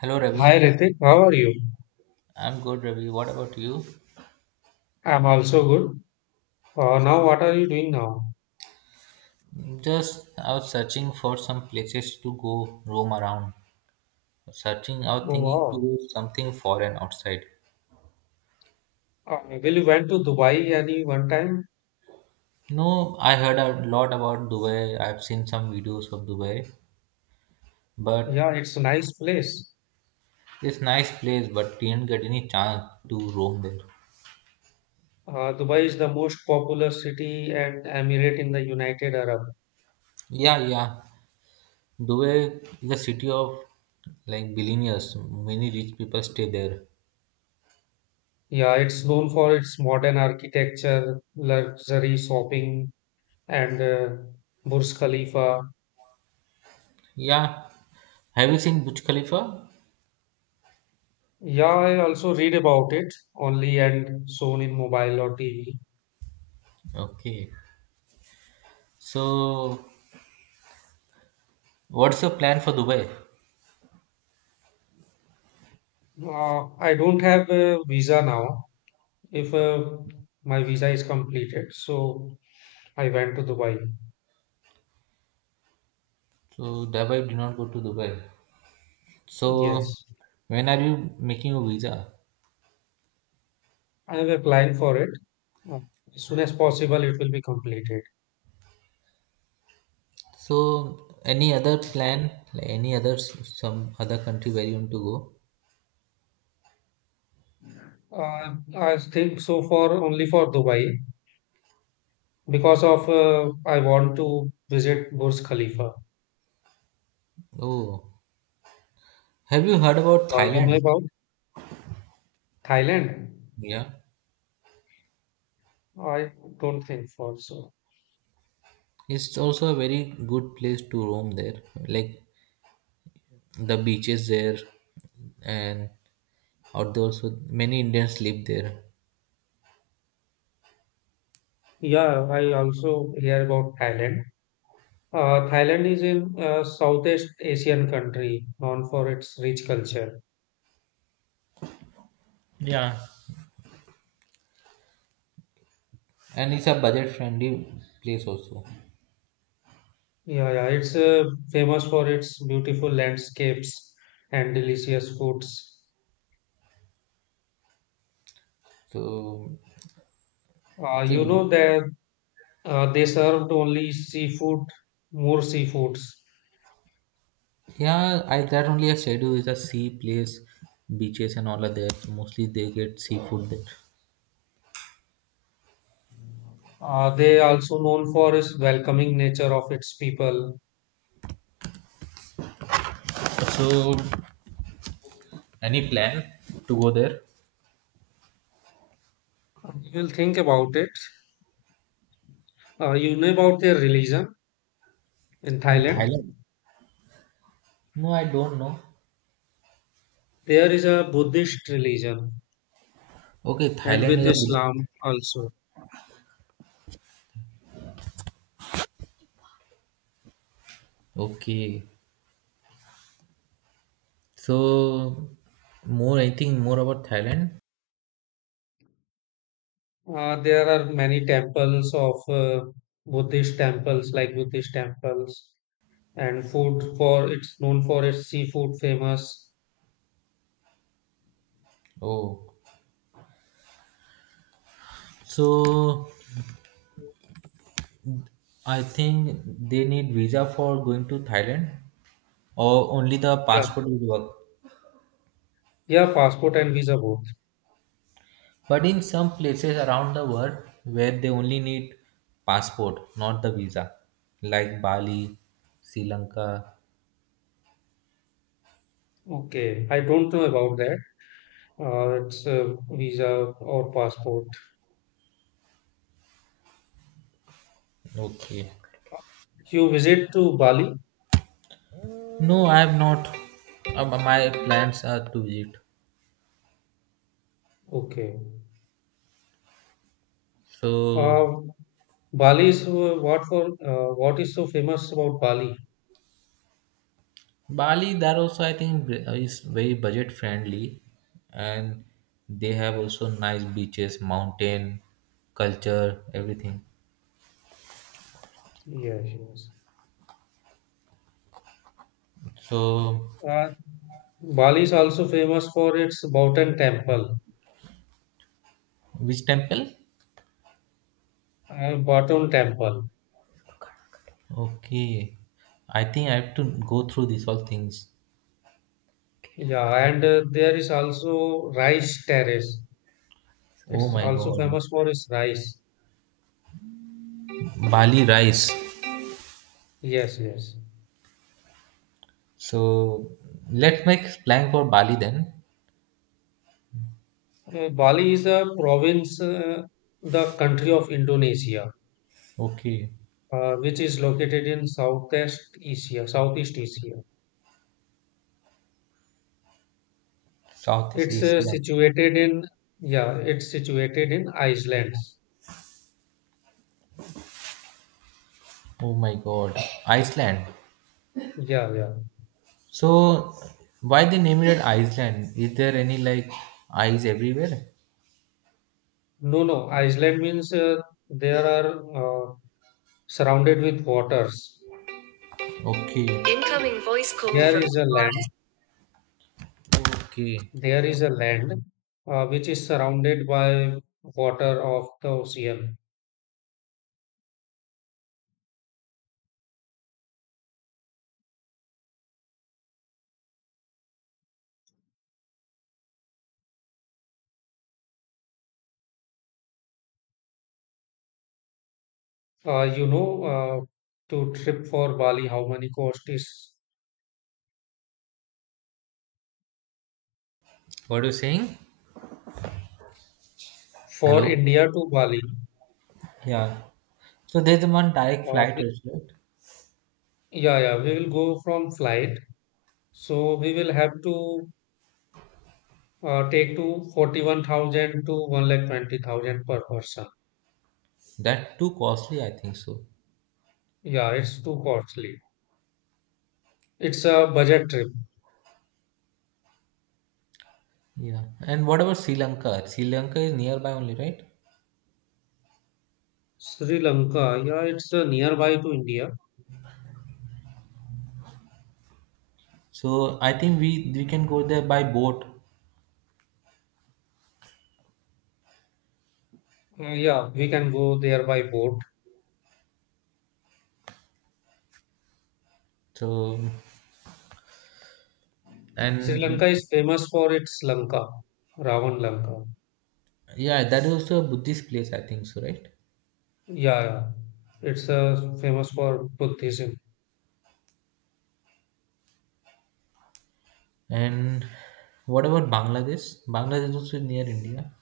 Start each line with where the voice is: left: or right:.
right: Hello
left: Hi
right: Ravi,
left: Ritik, how are you?
right: I'm good Ravi. What about you?
left: I'm also good. Now, what are you doing now?
right: Just I was searching for some places to go roam around. Searching out,
left: Oh,
right: thinking to
left: wow.
right: do something foreign outside.
left: Well, you went to Dubai any one time?
right: No, I heard a lot about Dubai. I've seen some videos of Dubai, but
left: Yeah, it's a nice place.
right: it's nice place, but didn't get any chance to roam there.
left: Dubai is the most popular city and emirate in the United Arab.
right: Yeah, yeah. Dubai is a city of like billionaires. Many rich people stay there.
left: Yeah, it's known for its modern architecture, luxury shopping, and Burj Khalifa.
right: Yeah. Have you seen Burj Khalifa?
left: Yeah, I also read about it only and shown in mobile or TV.
right: Okay. So, what's your plan for Dubai?
left: I don't have a visa now, if my visa is completed. So I went to Dubai.
right: So, Dubai did not go to Dubai. So,
left: Yes,
right: when are you making a visa?
left: I am applying for it. Uh, as soon as possible, it will be completed.
right: So, any other plan? Like any other some other country where you want to go?
left: I think so for only for Dubai because of I want to visit Burj Khalifa.
right: Oh, have you heard about
left: You
right: Thailand?
left: know about Thailand?
right: Yeah,
left: I don't think for so.
right: it's also a very good place to roam there. Like the beaches there, and out there also many Indians live there.
left: Yeah, I also hear about Thailand. Thailand is in Southeast Asian country known for its rich culture.
right: Yeah, and it's a budget friendly place also.
left: Yeah, yeah, it's famous for its beautiful landscapes and delicious foods.
right: So So
left: You know that they served only seafood, more seafoods.
right: yeah, I that only I schedule is a sea place, beaches and all are there. So mostly they get seafood there.
left: They also known for its welcoming nature of its people.
right: So any plan to go there
left: You will think about it. You know about their religion in
right: in
left: Thailand.
right: Thailand? No, I don't know.
left: There is a Buddhist religion,
right: Okay,
left: and
right: Thailand
left: with
right: is a Buddhist.
left: Islam also.
right: Okay, so more I think more about Thailand.
left: There are many temples of Buddhist temples, like Buddhist temples and food for it's known for its seafood famous.
right: Oh, so I think they need visa for going to Thailand, or only the
left: Yeah.
right: passport will work.
left: Yeah, passport and visa both.
right: But in some places around the world where they only need passport, not the visa, like Bali, Sri Lanka.
left: Okay, I don't know about that. It's visa or passport.
right: Okay.
left: You visit to Bali?
right: No, I have not. My plans are to visit.
left: Okay.
right: So
left: Uh, Bali is what for? What is so famous about Bali?
right: Bali, that also I think is very budget friendly, and they have also nice beaches, mountain, culture, everything.
left: Yes, yes.
right: So
left: Uh, Bali is also famous for its Bauten temple,
right: which temple?
left: Baton temple.
right: Okay, I think I have to go through these all things.
left: Yeah, and there is also rice terrace.
right: Oh
left: It's
right: my
left: also
right: God.
left: famous for its rice.
right: Bali rice.
left: Yes, yes.
right: So let's make plan for Bali then.
left: Bali is a province, the country of Indonesia,
right: Okay.
left: which is located in Southeast Asia.
right: Southeast
left: It's
right: Asia.
left: yeah, it's situated in Iceland.
right: Oh my God. Iceland.
left: Yeah, yeah.
right: So why they named it Iceland? Is there any like ice everywhere?
left: No, no, Iceland means there are surrounded with waters.
right: Okay. Incoming voice call
left: There
right: from
left: is a land,
right: Forest. Okay.
left: there is a land which is surrounded by water of the ocean. You know, to trip for Bali, how many cost is
right: What are you saying?
left: for
right: Hello?
left: India to Bali?
right: Yeah. So there's one direct
left: Uh,
right: flight
left: the-
right: also, right?
left: yeah, yeah, we will go from flight. So we will have to take to 41,000 to 1,20,000 per person.
right: That too costly, I think so.
left: Yeah, it's too costly. It's a budget trip.
right: Yeah. And what about Sri Lanka? Sri Lanka is nearby only, right?
left: Sri Lanka, yeah, it's nearby to India.
right: So I think we can go there by boat.
left: Yeah, we can go there by boat.
right: So
left: Sri Lanka
right: and
left: is famous for its Lanka, Ravan Lanka.
right: yeah, that is also a Buddhist place, I think so, right?
left: Yeah, yeah. It's famous for Buddhism.
right: And what about Bangladesh? Bangladesh is also near India.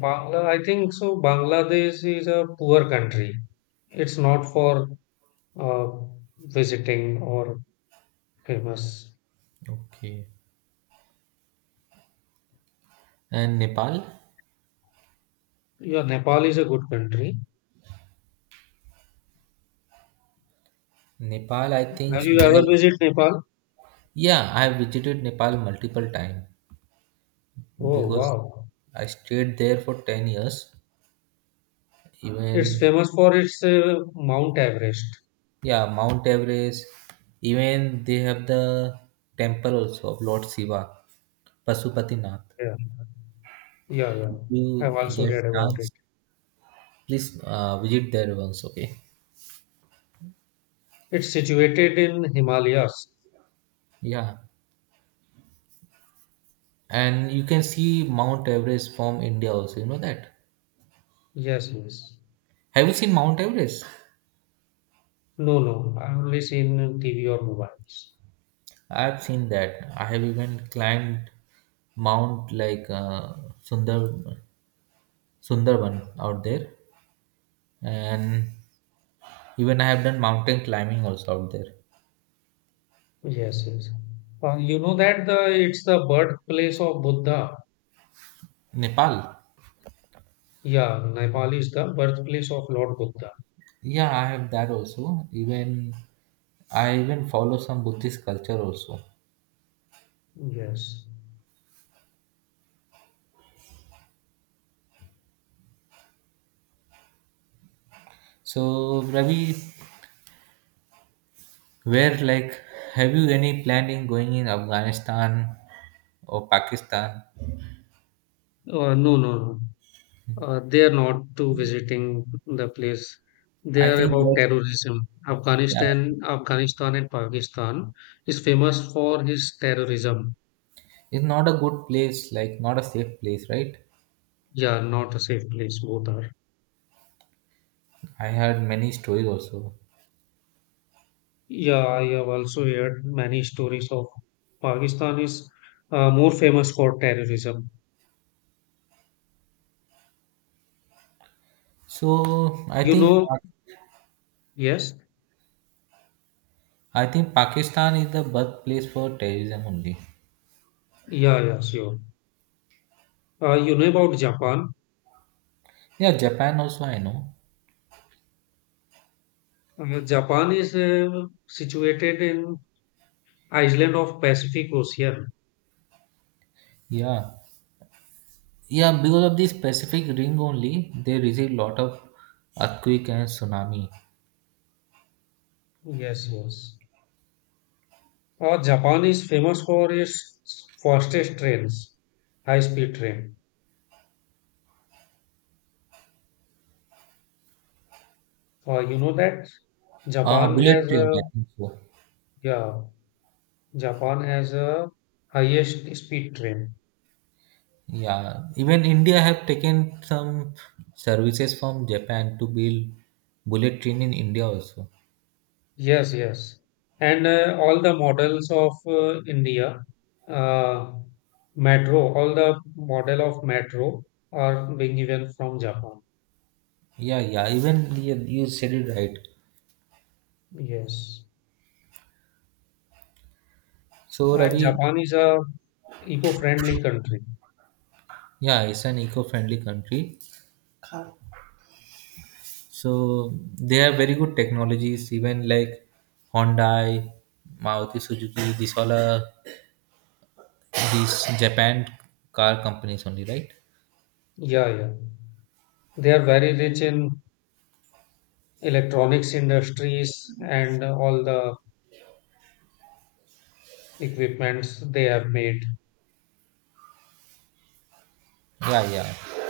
left: Bangla, I think so. Bangladesh is a poor country. It's not for uh, visiting or famous.
right: Okay. And Nepal?
left: Yeah, Nepal is a good country.
right: Nepal, I think
left: Have you
right: they
left: ever
right: have.
left: visited Nepal?
right: Yeah, I have visited Nepal multiple times
left: Oh,
right: because
left: wow.
right: I stayed there for 10 years.
left: It's
right: Even,
left: famous for its Mount Everest.
right: yeah, Mount Everest, even they have the temple also of Lord Shiva, Pashupatinath.
left: Yeah, yeah, yeah. I've
right: You
left: also
right: get
left: heard about it.
right: chance, please visit there once, okay?
left: It's situated in Himalayas.
right: Yeah. And you can see Mount Everest from India also, you know that?
left: Yes, yes.
right: Have you seen Mount Everest?
left: No, no. I've only seen in TV or mobiles.
right: I have seen that. I have even climbed Mount like Sundar Sundarban out there. And even I have done mountain climbing also out there.
left: Yes, yes. You know that the it's the birthplace of Buddha.
right: Nepal.
left: Yeah, Nepal is the birthplace of Lord Buddha.
right: Yeah, I have that also. Even I even follow some Buddhist culture also.
left: Yes.
right: So Ravi, Where like have you any plan in going in Afghanistan or Pakistan?
left: No, no, no. They are not to visiting the place. They
right: I
left: are
right: think
left: about
right: that
left: terrorism.
right: yeah,
left: Afghanistan and Pakistan is famous for his terrorism.
right: it's not a good place, like not a safe place, right?
left: Yeah, not a safe place, both are.
right: I heard many stories also.
left: Yeah, I have also heard many stories of Pakistan is more famous for terrorism.
right: So I
left: You
right: think
left: know, yes.
right: I think Pakistan is the birthplace for terrorism only.
left: Yeah, yeah, sure. You know about Japan.
right: Yeah, Japan also I know.
left: Japan is situated in island of Pacific Ocean.
right: Yeah. Yeah, because of this Pacific ring only, they receive lot of earthquake and tsunami.
left: Yes, yes. Japan is famous for its fastest trains, high-speed train. You know that Japan
right: Bullet
left: has
right: train,
left: a
right: I think so.
left: yeah, Japan has a highest speed train.
right: Yeah, even India have taken some services from Japan to build bullet train in India also.
left: Yes, yes. And all the models of India, uh, metro, all the model of metro are being given from Japan.
right: Yeah, yeah, even you said it right.
left: Yes.
right: So
left: And
right: Ravi,
left: Japan is a eco-friendly country.
right: yeah, it's an eco-friendly country. So they have very good technologies, even like Hyundai, Maruti Suzuki, these all are these Japan car companies only, right?
left: Yeah, yeah. They are very rich in electronics industries and all the equipments they have made.
right: Yeah, yeah.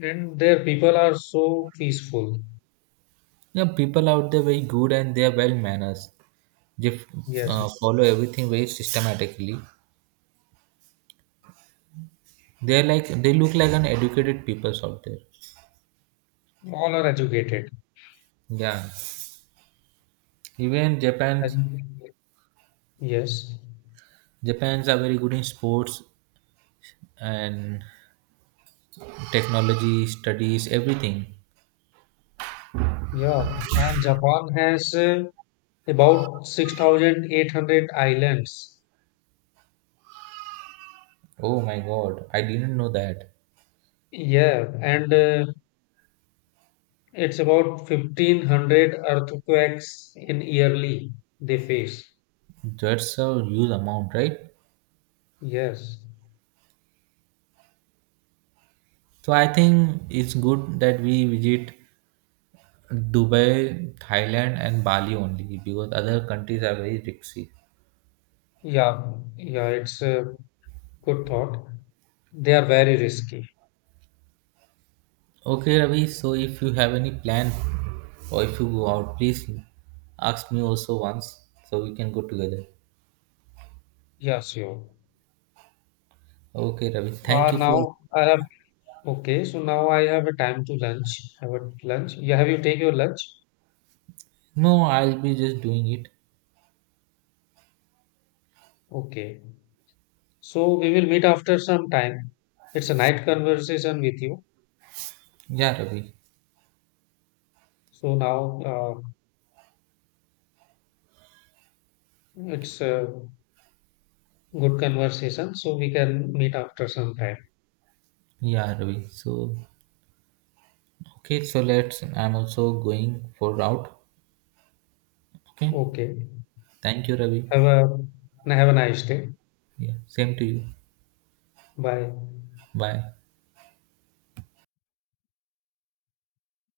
left: And their people are so peaceful.
right: Yeah, people out there very good and they are well manners. They f-
left: Yes.
right: Follow everything very systematically. They're like they look like an educated peoples out there.
left: All are educated.
right: Yeah, even
left: Educated. Yes.
right: Japan's are very good in sports and technology, studies, everything.
left: Yeah, and Japan has about 6,800 islands.
right: Oh my God, I didn't know that.
left: Yeah, and it's about 1,500 earthquakes in yearly they face.
right: That's a huge amount, right?
left: Yes.
right: So I think it's good that we visit Dubai, Thailand, and Bali only because other countries are very risky.
left: Yeah, yeah, it's a good thought. They are very risky.
right: Okay, Ravi. So if you have any plan or if you go out, please ask me also once so we can go together.
left: Yeah, sure.
right: Okay, Ravi.
left: Uh,
right: Thank you for.
left: now I have, okay, so now I have a time to lunch. Have a lunch. Yeah, have you take your lunch?
right: No, I'll be just doing it.
left: Okay. So we will meet after some time. It's a night conversation with you.
right: Yeah, Ravi.
left: So now it's a good conversation. So we can meet after some time.
right: Yeah, Ravi. So okay, so let's. I'm also going for out. Okay.
left: Okay.
right: Thank you, Ravi.
left: Have a have a nice day.
right: Yeah. Same to you.
left: Bye.
right: Bye.